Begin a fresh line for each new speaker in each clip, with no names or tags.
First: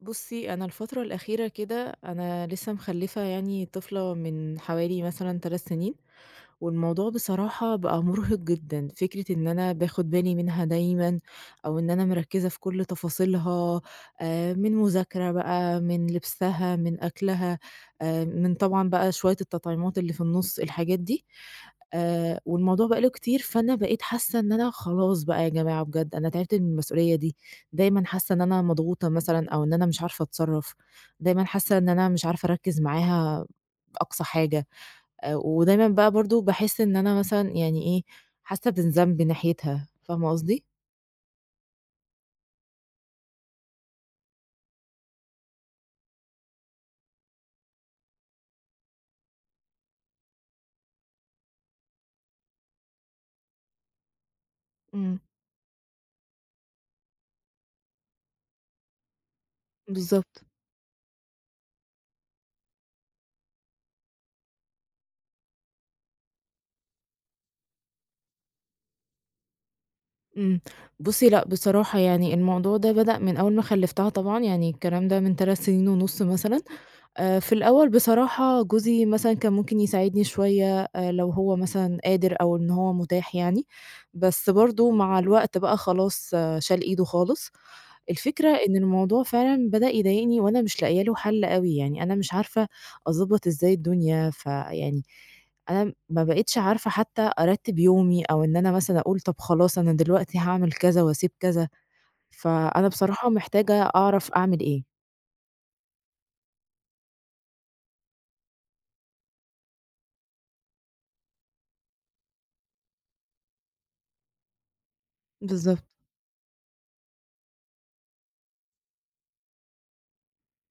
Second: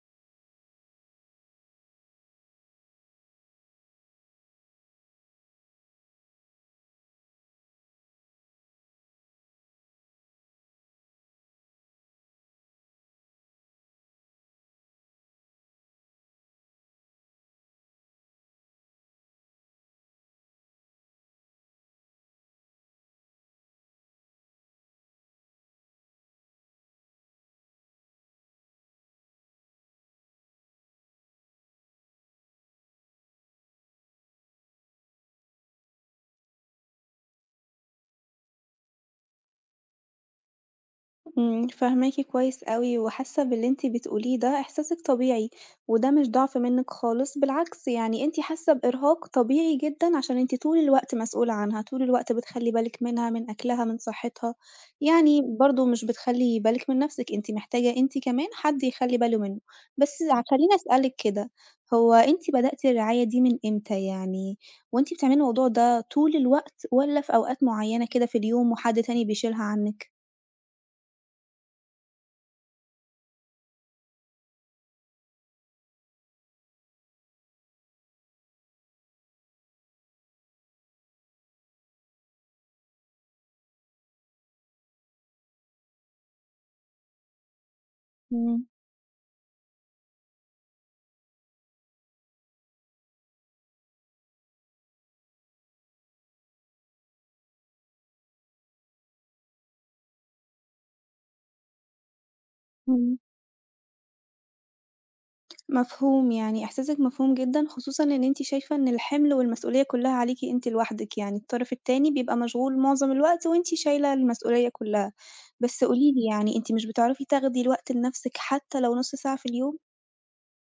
بُصي، أنا الفترة الأخيرة كده أنا لسّه مخلّفة يعني طفلة من حوالي مثلًا 3 سنين، والموضوع بصراحة بقى مُرهِق جدًا فكرة إن أنا باخد بالي منها دايمًا، أو إن أنا مركّزة في كل تفاصيلها، آآ من مذاكرة بقى من لبسها من أكلها، آآ من طبعًا بقى شويّة التطعيمات اللي في النص الحاجات دي، آآ والموضوع بقى له كتير فأنا بقيت حاسّة إن أنا خلاص بقى يا جماعة بجد أنا تعبت من المسؤوليّة دي، دايمًا حاسّة إن أنا مضغوطة مثلًا أو إن أنا مش عارفة أتصرّف، دايمًا حاسّة إن أنا مش عارفة أركّز معاها أقصى حاجة، آآ ودايمًا بقى برضه باحِس إن أنا مثلًا يعني إيه، حاسّة بالذنب ناحيتها، فاهمة قصدي؟
امم، فاهماكِ كويّس أوي وحاسّة باللي أنتِ بتقوليه ده إحساسِك طبيعي، وده مش ضعف منِك خالص بالعكس يعني أنتِ حاسّة بإرهاق طبيعي جدًا عشان أنتِ طول الوقت مسئولة عنها، طول الوقت بتخلّي بالِك منها من أكلها من صحتها،
امم.
يعني برضو مش بتخلّي بالِك من نَفْسِك، أنتِ محتاجة أنتِ كمان حد يخلّي باله منه، بس ع
بالضبط.
خلّيني أسألِك كده، هو أنتِ بدأتِ الرعاية دي من إمتى يعني؟ وأنتِ بتعملي الموضوع ده طول الوقت والّا في أوقات معيّنة كده في اليوم وحد تاني بيشيلها عنِك؟
إمم بُصّي، لأ بصراحة يعني الموضوع ده بدأ من أوّل ما خلفّتها طبعًا، يعني الكلام ده من 3 سنين ونُص مثلًا. آآ في الأوّل بصراحة، جوزي مثلًا كان ممكن يساعدني شويّة، آآ لو هو مثلًا قادر، أو إن هو متاح يعني، بس برضه مع الوقت بقى خلاص شال إيده خالص. الفكرة
إمم.
إن الموضوع فعلًا بدأ يضايقني، وأنا مش لاقية له حل أوي يعني، أنا مش عارفة أضبط إزاي الدنيا، فيعني أنا ما بقيتش عارفة حتّى أرتّب يومي، أو إن أنا مثلًا أقول طَب خلاص، أنا دلوقتي هاعمل كذا، وأسيب كذا، فأنا
إمم.
بصراحة محتاجة أعرف أعمل إيه.
مفهوم، يعني إحساسِك مفهوم جدًا خصوصًا إن أنتِ شايفة إن الحِمل والمسئولية كلّها عليكِ أنتِ لوحدِك، يعني الطرف التاني بيبقى مشغول معظم الوقت، وأنتِ شايلة المسئولية كلّها. بس
بالضبط.
قولي لي يعني أنتِ مش بتعرفي تاخدي الوقت لنفسِك حتى لو نُص ساعة في اليوم؟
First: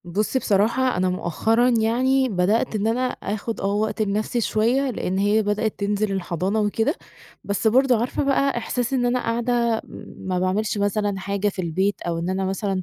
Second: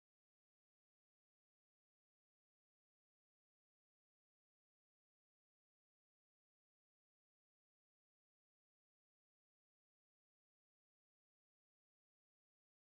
بُصّي، بصراحة أنا مؤخرًا يعني بدأت إن أنا آخد آه وقت لنفسي شويّة، لإن هي بدأت تنزل الحضانة وكده، بس برضه عارفة بقى إحساس إن أنا قاعدة ما باعملش مثلًا حاجة في البيت، أو إن أنا مثلًا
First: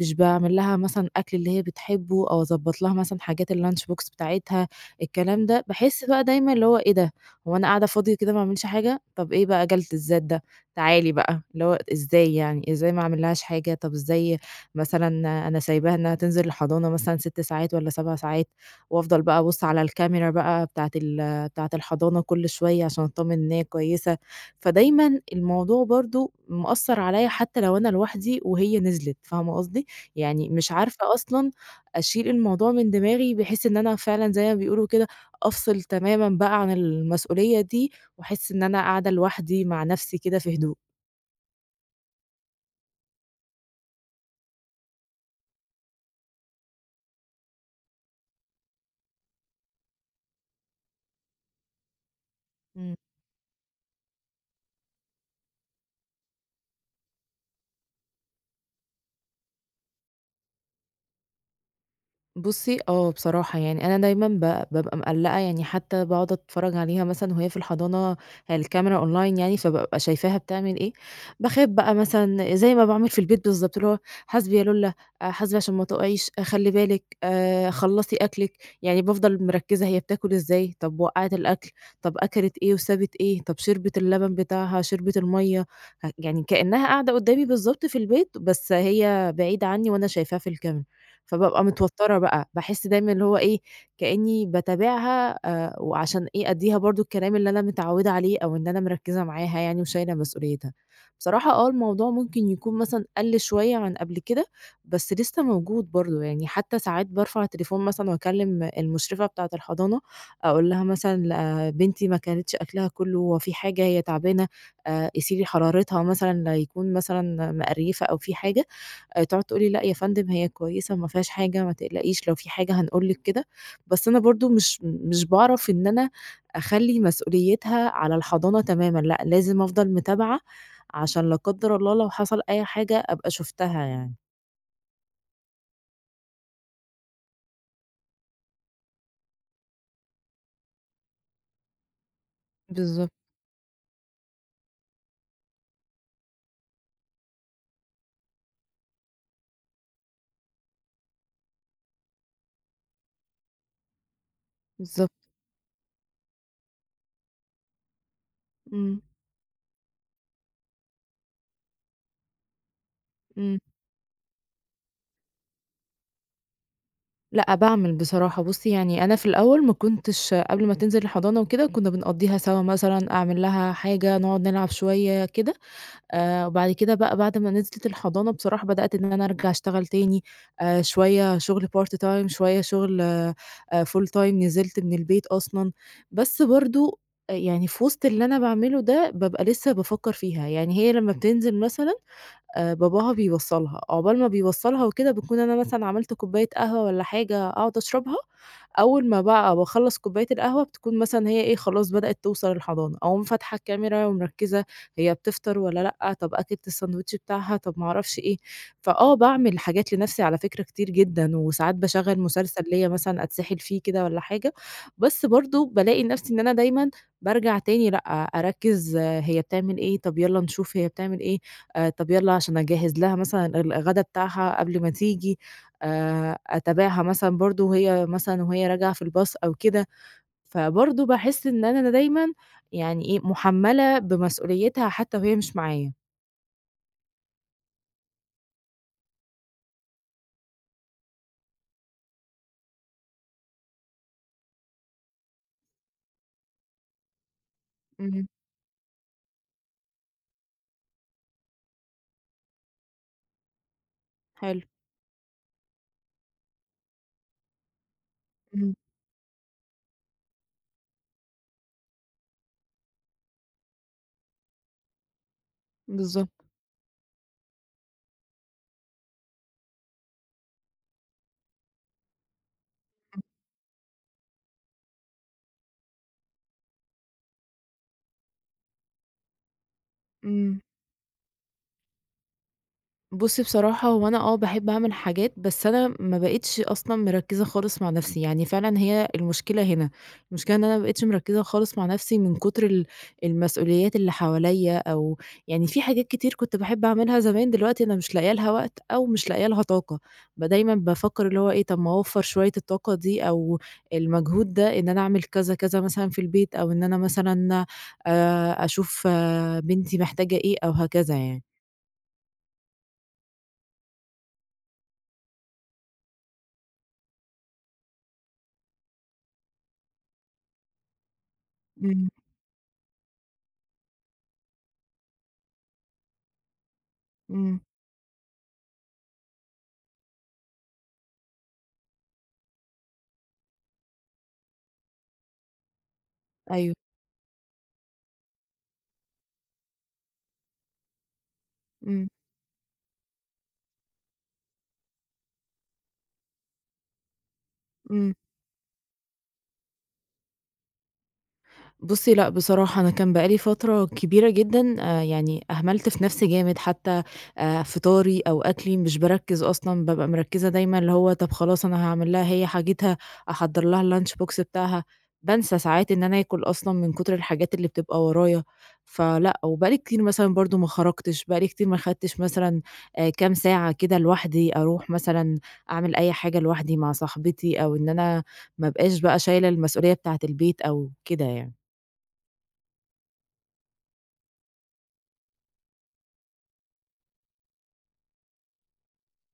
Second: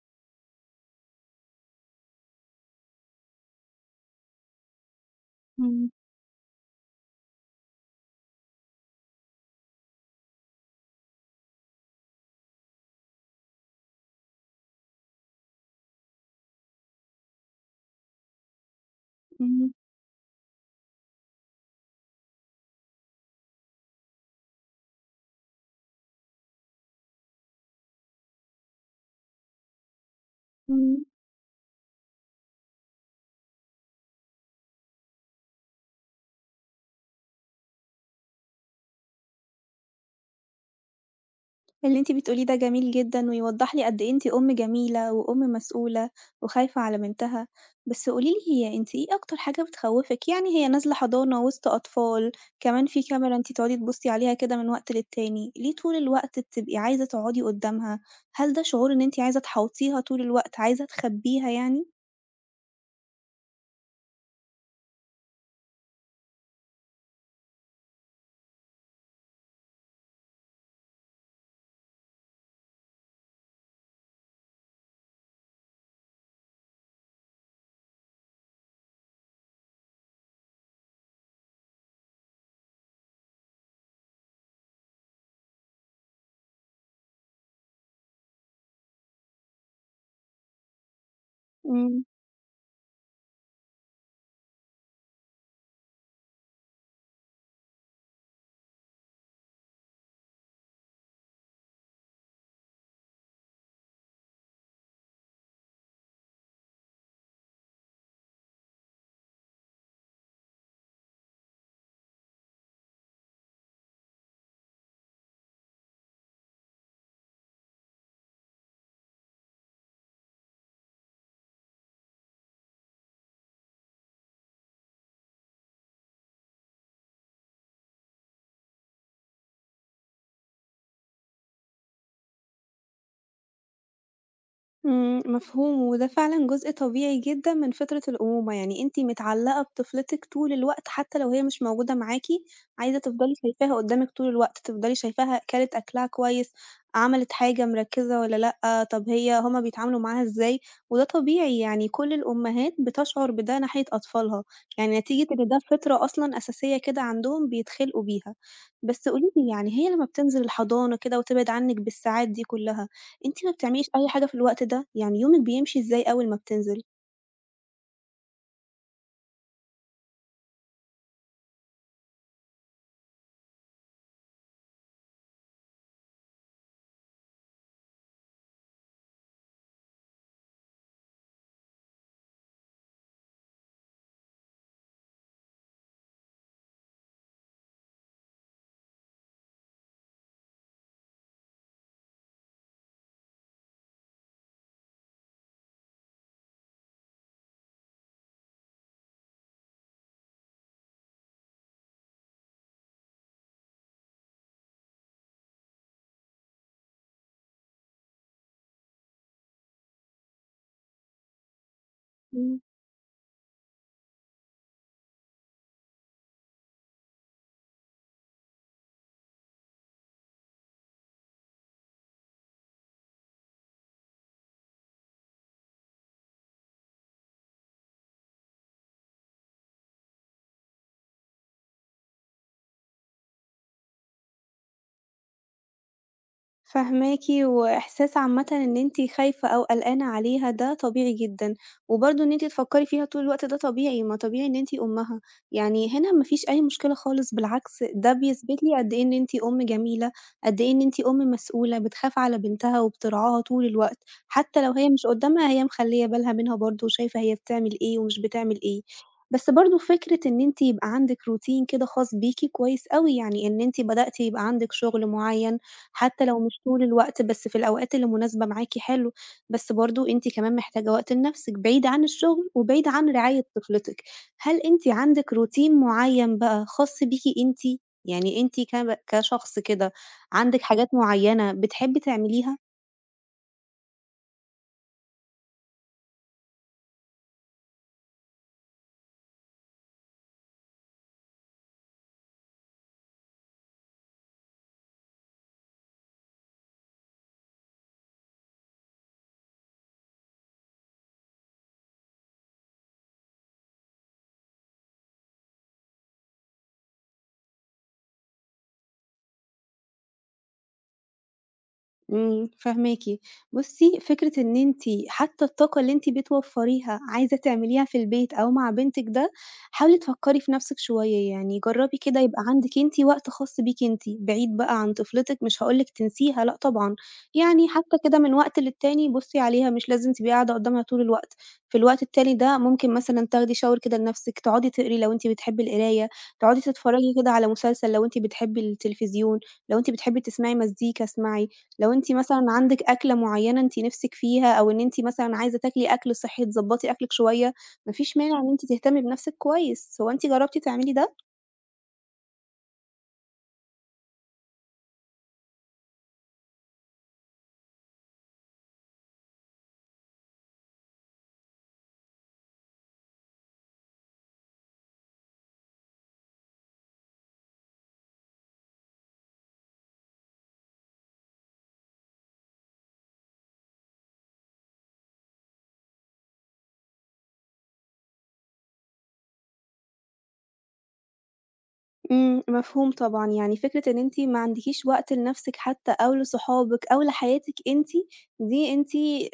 مش باعمل لها مثلًا أكل اللي هي بتحبه، أو أضبط لها مثلًا حاجات الLunch Box بتاعتها، الكلام ده،
إمم.
باحس بقى دايمًا اللي هو إيه ده، هو أنا قاعدة فاضية كده، ما باعملش حاجة، طَب إيه بقى جَلد الذات ده، تعالي بقى، اللي هو إزاي يعني، إزاي ما أعملّهاش حاجة، طَب إزاي مثلًا أنا سايباها إنّها تنزل الحضانة مثلًا 6 ساعات، والّا 7 ساعات، وأفضل بقى أبُص
إمم.
على الCamera بقى بتاعة ال بتاعة الحضانة كل شويّة، عشان أتطمن إن هي كويّسة، فدايمًا الموضوع برضه مأثر عليّا، حتّى لو أنا لوحدي، وهي نزلِت، فاهمة قصدي؟ يعني مش
إمم.
عارفة أصلًا أشيل الموضوع من دماغي، بحيث إن أنا فعلًا زي ما بيقولوا كده أفصل تمامًا بقى عن المسؤوليّة دي، وأحس إن أنا قاعدة لوحدي مع نفْسي كده في هدوء.
اللي أنتِ بتقوليه ده جميل جدًا ويوضّح لي قد إيه أنتِ أُم جميلة وأُم مسئولة وخايفة على بنتها، بس قولي لي أنتِ إيه أكتر حاجة بتخوّفِك؟ يعني هي نازلة حضانة وسط أطفال، كمان
إمم.
فيه كاميرا أنتِ تقعدي تبُصي عليها كده من وقت للتاني، ليه طول الوقت بتبقي عايزة تقعدي قدامها؟ هل ده شعور إن أنتِ عايزة تحاوطيها طول الوقت عايزة تخبيها يعني؟
بُصي آه، بصراحة يعني أنا دايمًا ب بابقى مقلّقة يعني، حتى باقعد أتفرّج عليها مثلًا وهي في الحضانة، هي الCamera Online يعني، فبابقى شايفاها بتعمل إيه، باخاف بقى مثلًا زي ما باعمل في البيت بالضبط، اللي هو "حاسْبي يا لولّا، آآ حاسْبي عشان ما تقعيش، خلّي بالِك، آآ خلّصي أكلِك." يعني بافضل مركّزة هي بتاكل إزاي، طَب وقّعِت الأكل، طَب أكلِت إيه وسابِت إيه، طَب شربِت اللبن بتاعها، شربِت المَيَّة، يعني كأنها قاعدة قدامي بالضبط في البيت، بس هي بعيدة عنّي، وأنا شايفاها في الCamera، فبابقى
إمم.
متوتّرة بقى، باحس دايمًا اللي هو إيه، كأنّي باتابعها، آآ وعشان إيه أدّيها برضه الكلام اللي أنا متعودة عليه، أو إن أنا مركّزة معاها يعني، وشايلة مسؤوليتها. بصراحة آه، الموضوع ممكن يكون مثلًا قل شوية عن قبل كده، بس لسه موجود برضه يعني، حتى ساعات بارفع التليفون مثلًا، وأكلّم المشرفة بتاعة الحضانة، أقول لها مثلًا آآ "بنتي ما كلِتش أكلها كلّه، هو فيه حاجة، هي تعبانة؟ آآ قيسي لي حرارتها مثلًا، ليكون مثلًا مِقرْيفَة أو فيه حاجة." آآ تقعد تقول لي: "لأ يا فندم، هي كويسة، ما فيهاش حاجة، ما تقلقيش، لو فيه حاجة هنقول لِك." كده، بس أنا برضه مش مش باعرف إن أنا أخلّي مسؤوليتها على الحضانة تمامًا، لأ، لازم أفضل متابعة، عشان لا قدّر الله لو حصل أي حاجة، أبقى شُفتها يعني.
امم، مفهوم وده فعلًا جزء طبيعي جدًا من فطرة الأمومة، يعني أنتِ متعلقة بطفلتِك طول الوقت حتّى لو هي مش موجودة معاكِ، عايزة
بالضبط.
تفضلي شايفاها قدامِك طول الوقت تفضلي شايفاها كلِت أكلها كويّس، عملِت حاجة مركّزة والّا لأ طَب هي هُم بيتعاملوا معاها إزاي، وده طبيعي يعني كل الأمهات بتشعر بده ناحية أطفالها، يعني
بالضبط.
نتيجة إن ده فطرة أصلًا أساسية كده عندهم بيتخلقوا بيها.
امم.
بس قولي لي يعني هي لمّا بتنزل الحضانة كده وتبعد عنِك بالساعات دي كلّها، أنتِ ما
امم.
بتعمليش أي حاجة في الوقت ده؟ يعني يومِك بيمشي إزاي أوّل ما بتنزل؟
لأ باعمل بصراحة، بُصي يعني أنا في الأوّل ما كُنتش قبل ما تنزل الحضانة وكده كُنا بنقضيها سوا مثلًا أعمل لها حاجة، نقعد نلعب شويّة كده، آآ، وبعد كده بقى بعد ما نزلِت الحضانة بصراحة بدأت إن أنا أرجع أشتغل تاني، آآ، شويّة شغل Part Time شويّة شغل آآ، Full Time نزلت من البيت أصلًا، بس برضو، آآ، يعني في وسط اللي أنا باعمله ده بابقى لسّه بافكّر فيها، يعني هي لمّا بتنزل مثلًا، آآ، باباها بيوصّلها عقبال ما بيوصّلها وكده باكون أنا مثلًا عملت كوباية قهوة والّا حاجة أقعد أشربها، أوّل ما بقى باخلّص كوباية القهوة بتكون مثلًا هي إيه خلاص بدأت توصل الحضانة، أقوم فاتحة الكاميرا ومركّزة، هي بتفطر والّا لأ، طَب أكلِت السندوتش بتاعها، طَب ما أعرفش إيه، فآه باعمل حاجات لنَفْسي على فكرة كتير جدًا، وساعات باشغّل
امم.
مسلسل ليّا مثلًا أتسحل فيه كده والّا حاجة، بس برضو بالاقي نَفْسي إن أنا دايمًا، بارجع تاني لأ، أركّز هي بتعمل إيه طَب يالّا نشوف هي بتعمل إيه، آآ، طَب يالّا عشان أجهّز لها مثلًا الغدا بتاعها قبل ما تيجي، آآ، أتابعها مثلًا برضو وهي مثلًا وهي راجعة في الbus أو كده، فبرضو باحِس إن أنا د دايمًا، يعني إيه مُحمّلة بمسؤوليتها حتّى وهي مش معايا.
فاهماكِ، وإحساس عامةً إن أنتِ خايفة أو قلقانة عليها ده طبيعي جدًا، وبرضه إن أنتِ تفكّري فيها طول الوقت ده طبيعي، ما طبيعي إن أنتِ أمها، يعني هنا مافيش أي مشكلة خالص بالعكس ده
اهم.
بيثبت لي قد إيه إن أنتِ أم جميلة، قد إيه إن أنتِ أم مسؤولة بتخاف على بنتها وبترعاها طول الوقت، حتى
حلو.
لو هي مش قدامها هي مخلّية بالها منها برضه وشايفة هي بتعمل إيه ومش بتعمل
امم.
إيه. بس برضه فكرة إن أنتِ يبقى عندِك routine كده خاص بيكِ كويس أوي يعني إن أنتِ بدأتِ يبقى عندِك شغل معيّن حتى لو
بالضبط.
مش طول الوقت، بس في الأوقات اللي مناسبة معاكِ حلو، بس برضه أنتِ كمان محتاجة وقت لنفسِك بعيد عن الشغل وبعيد عن
امم.
رعاية طفلتِك، هل أنتِ عندِك routine معيّن بقى خاص بيكِ أنتِ؟ يعني أنتِ كب كشخص كده
امم.
عندِك حاجات معيّنة بتحبّي تعمليها؟
بُصِّي، بصراحة هو أنا آه باحب أعمل حاجات، بس أنا ما بقيتِش أصلًا مركزة خالص مع نفسي، يعني فعلًا هي المشكلة هنا، المشكلة إن أنا ما بقيتِش مركزة خالص مع نفسي من كتر ال المسئوليات اللي حواليا، أو يعني في حاجات كتير كُنت باحب أعملها زمان، دلوقتي أنا مش لاقية لها وقت أو مش لاقية لها طاقة، بدايمًا بافكر اللي هو إيه طَب ما أوفّر شوية الطاقة دي أو المجهود ده إن أنا أعمل كذا، كذا مثلًا في البيت أو إن أنا مثلًا آآ، أشوف بنتي محتاجة إيه أو هكذا يعني.
امم، فاهماكِ. بُصي، فكرة إن أنتِ حتّى الطاقة اللي أنتِ بتوفريها عايزة تعمليها في البيت أو مع بنتِك ده، حاولي تفكّري في نَفْسِك شويّة يعني جرّبي
امم.
كده يبقى عندِك أنتِ وقت خاص بيكِ أنتِ، بعيد بقى عن طفلتِك مش هاقول لِك تنسيها لأ طبعًا،
امم.
يعني حتّى كده من وقت للتاني بُصي عليها مش لازم تبقي قاعدة قدامها طول الوقت، في الوقت التالي ده ممكن مثلًا تاخدي shower كده لنَفْسِك، تقعدي تقري لو أنتِ بتحبّي القراية، تقعدي
أيوه.
تتفرجي كده على مسلسل لو أنتِ بتحبّي التليفزيون، لو أنتِ بتحبّي تسمعي مزيكا اسمعي، لو
امم.
أنتِ مثلًا عندِك أكلة معيّنة أنتِ نِفْسِك فيها أو إن أنتِ مثلًا عايزة تاكلي أكل صحّي تضبطي أكلِك شويّة، ما
امم.
فيش مانع إن أنتِ تهتمي بنَفْسِك كويّس، هو أنتِ جربتِ تعملي ده؟
بُصي، لأ بصراحة أنا كان بقى لي فترة كبيرة جدًا آآ يعني أهملت في نَفْسي جامد حتّى، آآ فطاري أو أكلي مش باركّز أصلًا، بابقى مركّزة دايمًا اللي هو طَب خلاص أنا هاعمل لها هي حاجتها، أحضّر لها الLunchbox بتاعها، بانسى ساعات إن أنا آكل أصلًا من كتر الحاجات اللي بتبقى ورايا، فلأ، وبقى لي كتير مثلًا برضو ما خرجتش بقى لي كتير ما أخدتش مثلًا، آآ كام ساعة كده لوحدي أروح مثلًا، أعمل أي حاجة لوحدي مع صاحبتي، أو إن أنا ما ابقاش بقى شايلة المسئولية بتاعة البيت أو كده يعني.
امم، مفهوم طبعًا، يعني فكرة إن أنتِ ما عندكيش وقت لنفْسِك حتى أو لصحابِك أو لحياتِك أنتِ، دي أنتِ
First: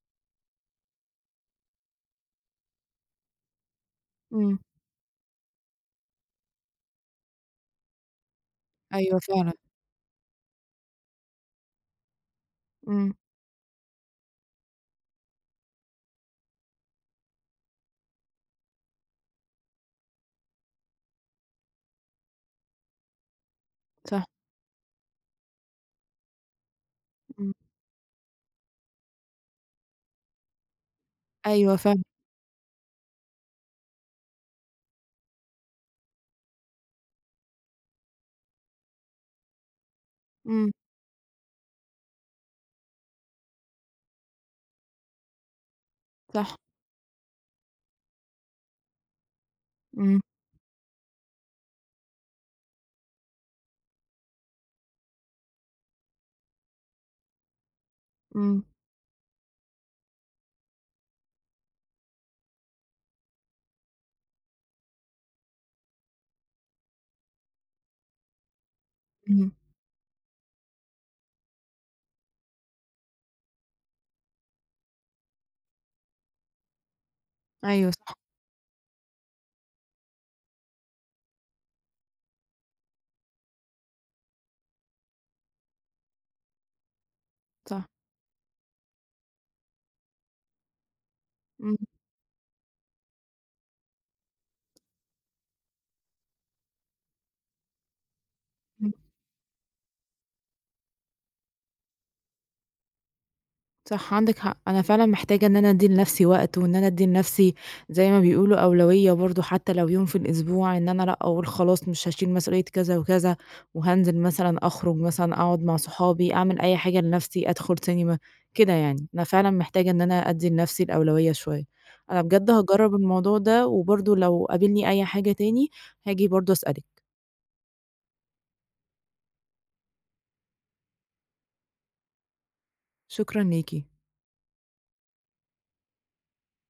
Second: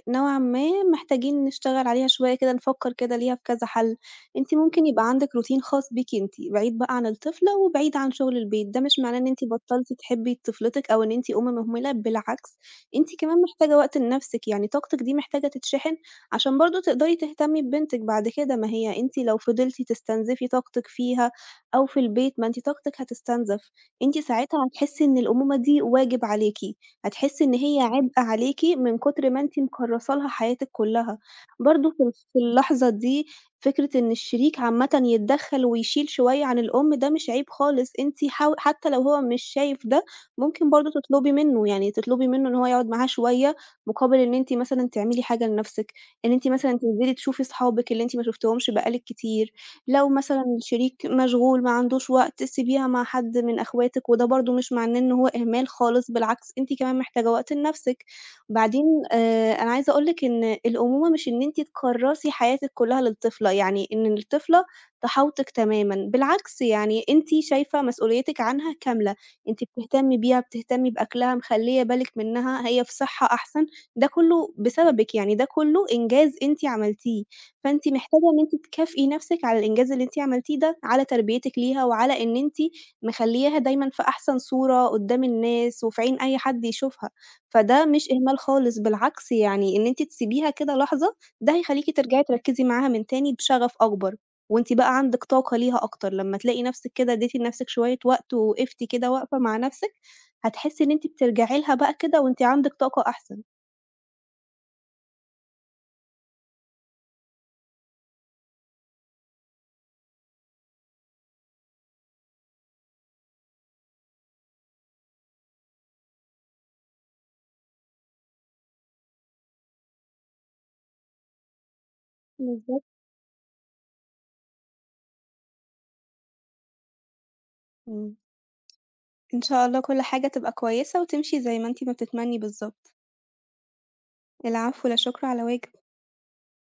نوعًا ما محتاجين نشتغل عليها شوية كده، نفكر كده ليها في كذا حل. أنتِ
امم.
ممكن يبقى عندِك Routine خاص بيكِ أنتِ، بعيد بقى عن الطفلة وبعيد عن شغل البيت، ده مش معناه
أيوه،
إن أنتِ
فعلًا.
بطلتِ تحبّي طفلتِك أو إن أنتِ أم مهملة، بالعكس أنتِ
امم.
كمان محتاجة وقت لنفسِك، يعني طاقتِك دي محتاجة تتشحن، عشان برضه تقدري تهتمي ببنتِك بعد كده، ما هي أنتِ لو فضلتِ تستنزفي طاقتِك فيها أو في البيت، ما أنتِ طاقتِك هتُستنزَف، أنتِ
صح.
ساعتها هتحسّي إن الأمومة دي واجب عليكِ، هتحسّي
امم.
إن هي عبء عليكِ من كتر ما أنتِ مكرّسة لها حياتِك كلّها،
أيوه
برضه في
فاهمة.
في اللحظة دي فكرة إن الشريك عامةً يتدخل ويشيل شوية عن الأم، ده مش عيب خالص، أنتِ حاو حتى لو هو مش شايف ده، ممكن
امم.
برضه تطلبي منه، يعني تطلبي منه إن هو يقعد معاها شوية، مقابل إن أنتِ مثلًا تعملي حاجة لنفسِك، إن أنتِ
صح.
مثلًا تنزلي تشوفِي صحابِك اللي أنتِ ما شُفتِهمش بقى لِك كتير، لو
امم.
مثلًا الشريك مشغول، ما عندوش وقت، سيبيها مع حد من أخواتِك، وده برضه مش معناه إن هو إهمال خالص، بالعكس أنتِ كمان محتاجة وقت لنفْسِك.
امم.
بعدين آآ أنا عايزة أقول لِك إن الأمومة مش إن أنتِ تكرّسي حياتِك كلها للطفلة، يعني إن الطفلة تحاوطِك تمامًا، بالعكس يعني أنتِ شايفة مسؤوليتِك عنها كاملة،
امم.
أنتِ بتهتمي بيها، بتهتمي بأكلها، مخليّة بالِك منها، هي في صحة أحسن، ده كلّه بسببِك، يعني ده كله إنجاز أنتِ عملتيه، فأنتِ
أيوه صح.
محتاجة إن أنتِ تكافئي نفْسِك على الإنجاز اللي أنتِ عملتيه ده، على تربيتِك ليها وعلى إن أنتِ مخلياها دايمًا في أحسن صورة قدّام الناس وفي عين أي حد يشوفها، فده
صح.
مش إهمال خالص، بالعكس يعني إن أنتِ تسيبيها كده لحظة، ده
امم.
هيخليكِ ترجعي تركزي معاها من تاني بشغف أكبر وأنتِ بقى عندِك طاقة ليها أكتر، لمّا تلاقي نفْسِك كده اديتِ لنفْسِك شوية وقت ووقفتِ
امم.
كده وقفة مع نفْسِك، هتحسّي إن أنتِ بترجعي لها بقى كده وأنتِ عندِك طاقة أحسن.
صح عندِك حق، أنا فعلًا محتاجة إن أنا أدّي لنفْسِي وقت وإن أنا أدّي لنفْسِي- زي ما بيقولوا- أولوية برضه، حتى لو يوم في الأسبوع، إن أنا لأ أقول خلاص مش هاشيل مسئولية كذا وكذا، وهانزل مثلًا أخرج مثلًا أقعد مع صحابي، أعمل أي حاجة لنفْسِي، أدخل سينما، كده يعني. أنا فعلًا محتاجة إن أنا أدّي لنفْسِي الأولوية شوية. أنا بجد
بالضبط.
هاجرب الموضوع ده وبرضه لو قابلني أي حاجة تاني، هاجي برضه أسألِك.
امم. إن شاء الله كل حاجة تبقى كويسة وتمشي زي ما أنتِ ما بتتمني بالضبط.
شكرًا ليكِ.
العفو، لا شُكر على واجب.